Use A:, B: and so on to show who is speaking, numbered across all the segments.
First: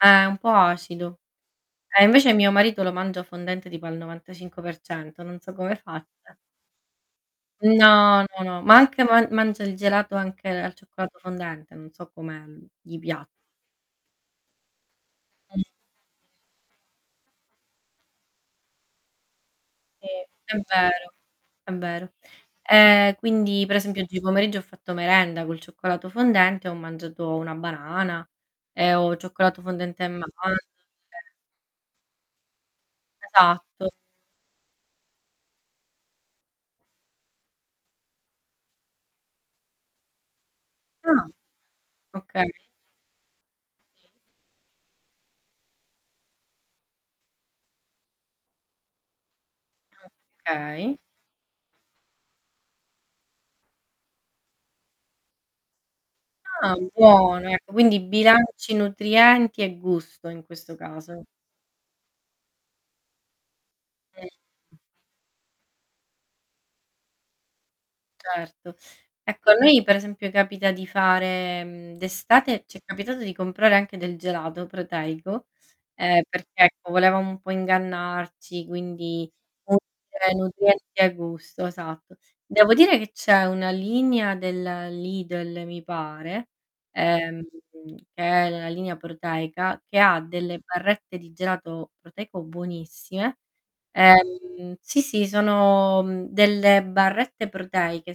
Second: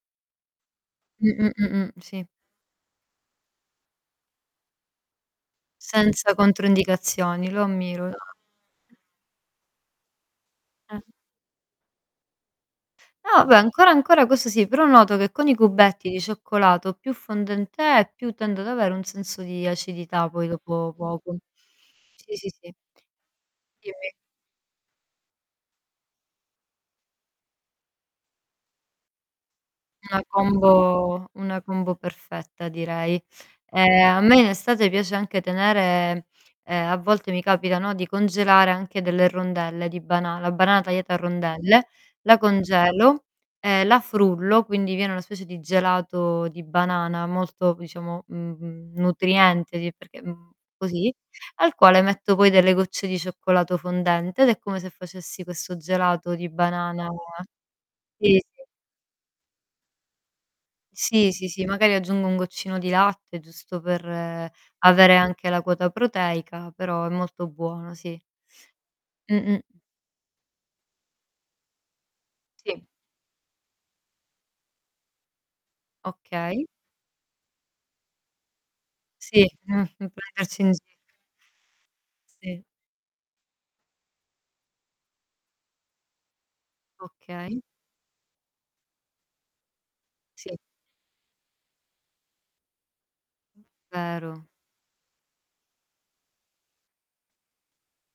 A: Eh, è un po' acido.
B: Mh, mh, mh, mh.
A: Eh,
B: Si
A: invece mio marito lo mangia fondente tipo al 95%, non so come faccia.
B: Senza controindicazioni, lo ammiro
A: No,
B: [unintelligible]
A: no, no, ma anche man mangia il gelato anche al
B: Eh.
A: cioccolato fondente, non so come gli pia
B: Ah beh, ancora, ancora questo sì, però noto che con i
A: Mh.
B: cubetti di cioccolato più fondente è, più tende ad avere un senso di
A: Sì,
B: acidità poi
A: è
B: dopo
A: vero,
B: poco.
A: è vero.
B: Sì, sì, sì.
A: E quindi, per esempio,
B: [unintelligible]
A: oggi pomeriggio ho fatto merenda col cioccolato fondente, ho mangiato una banana e ho cioccolato fondente e
B: Una
A: mandorle
B: combo una combo perfetta direi.
A: Esatto.
B: Ehm, a me in estate piace anche tenere ehm, a volte mi capita, no, di congelare anche delle rondelle di banana, la banana tagliata a
A: Ah.
B: rondelle, la
A: Okay.
B: congelo e la frullo, quindi viene una specie di gelato di banana, molto diciamo, mhmm, nutriente di perché, mhmm,
A: Okay.
B: così, al quale metto poi delle gocce di cioccolato fondente ed è come se facessi questo gelato di
A: Ah,
B: banana
A: buono ecco, quindi
B: sì, sì.
A: bilanci nutrienti e gusto in questo caso.
B: Sì, sì, sì, magari aggiungo un goccino di latte, giusto per
A: Mh.
B: avere anche la quota proteica, però è molto buono sì.
A: Certo. Ecco a
B: Mh-mh.
A: noi per esempio, capita di fare, mhmm, d'estate ci è
B: Sì.
A: capitato di comprare anche del gelato proteico, ehm, perch
B: Okay.
A: ecco volevamo un po' ingannarci, quindi
B: Sì, mh,
A: [unintelligible]
B: può metterci in [unintelligible]
A: nutrienti e gusto, esatto.
B: Sì.
A: Devo dire che c'è una linea del Lidl mi pare, ehm,
B: Okay.
A: che è la linea proteica, che ha
B: Sì.
A: delle barrette di gelato proteico buonissime.
B: Vero.
A: Ehm, sì, sì, sono, mhmm, delle barrette proteiche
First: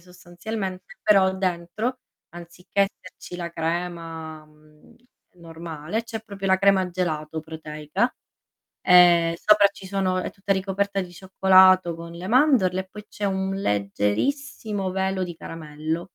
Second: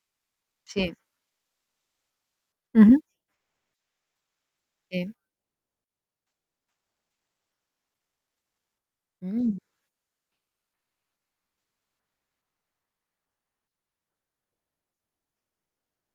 B: Sì.
A: sostanzialmente, però dentro anziché
B: Mh-mh.
A: esserci la crema, mhmm,
B: Sì.
A: normale, c'è proprio la crema gelato proteica e
B: Mh.
A: sopra ci sono è tutta ricoperta di cioccolato con le mandorle e poi c'è un leggerissimo velo di caramello.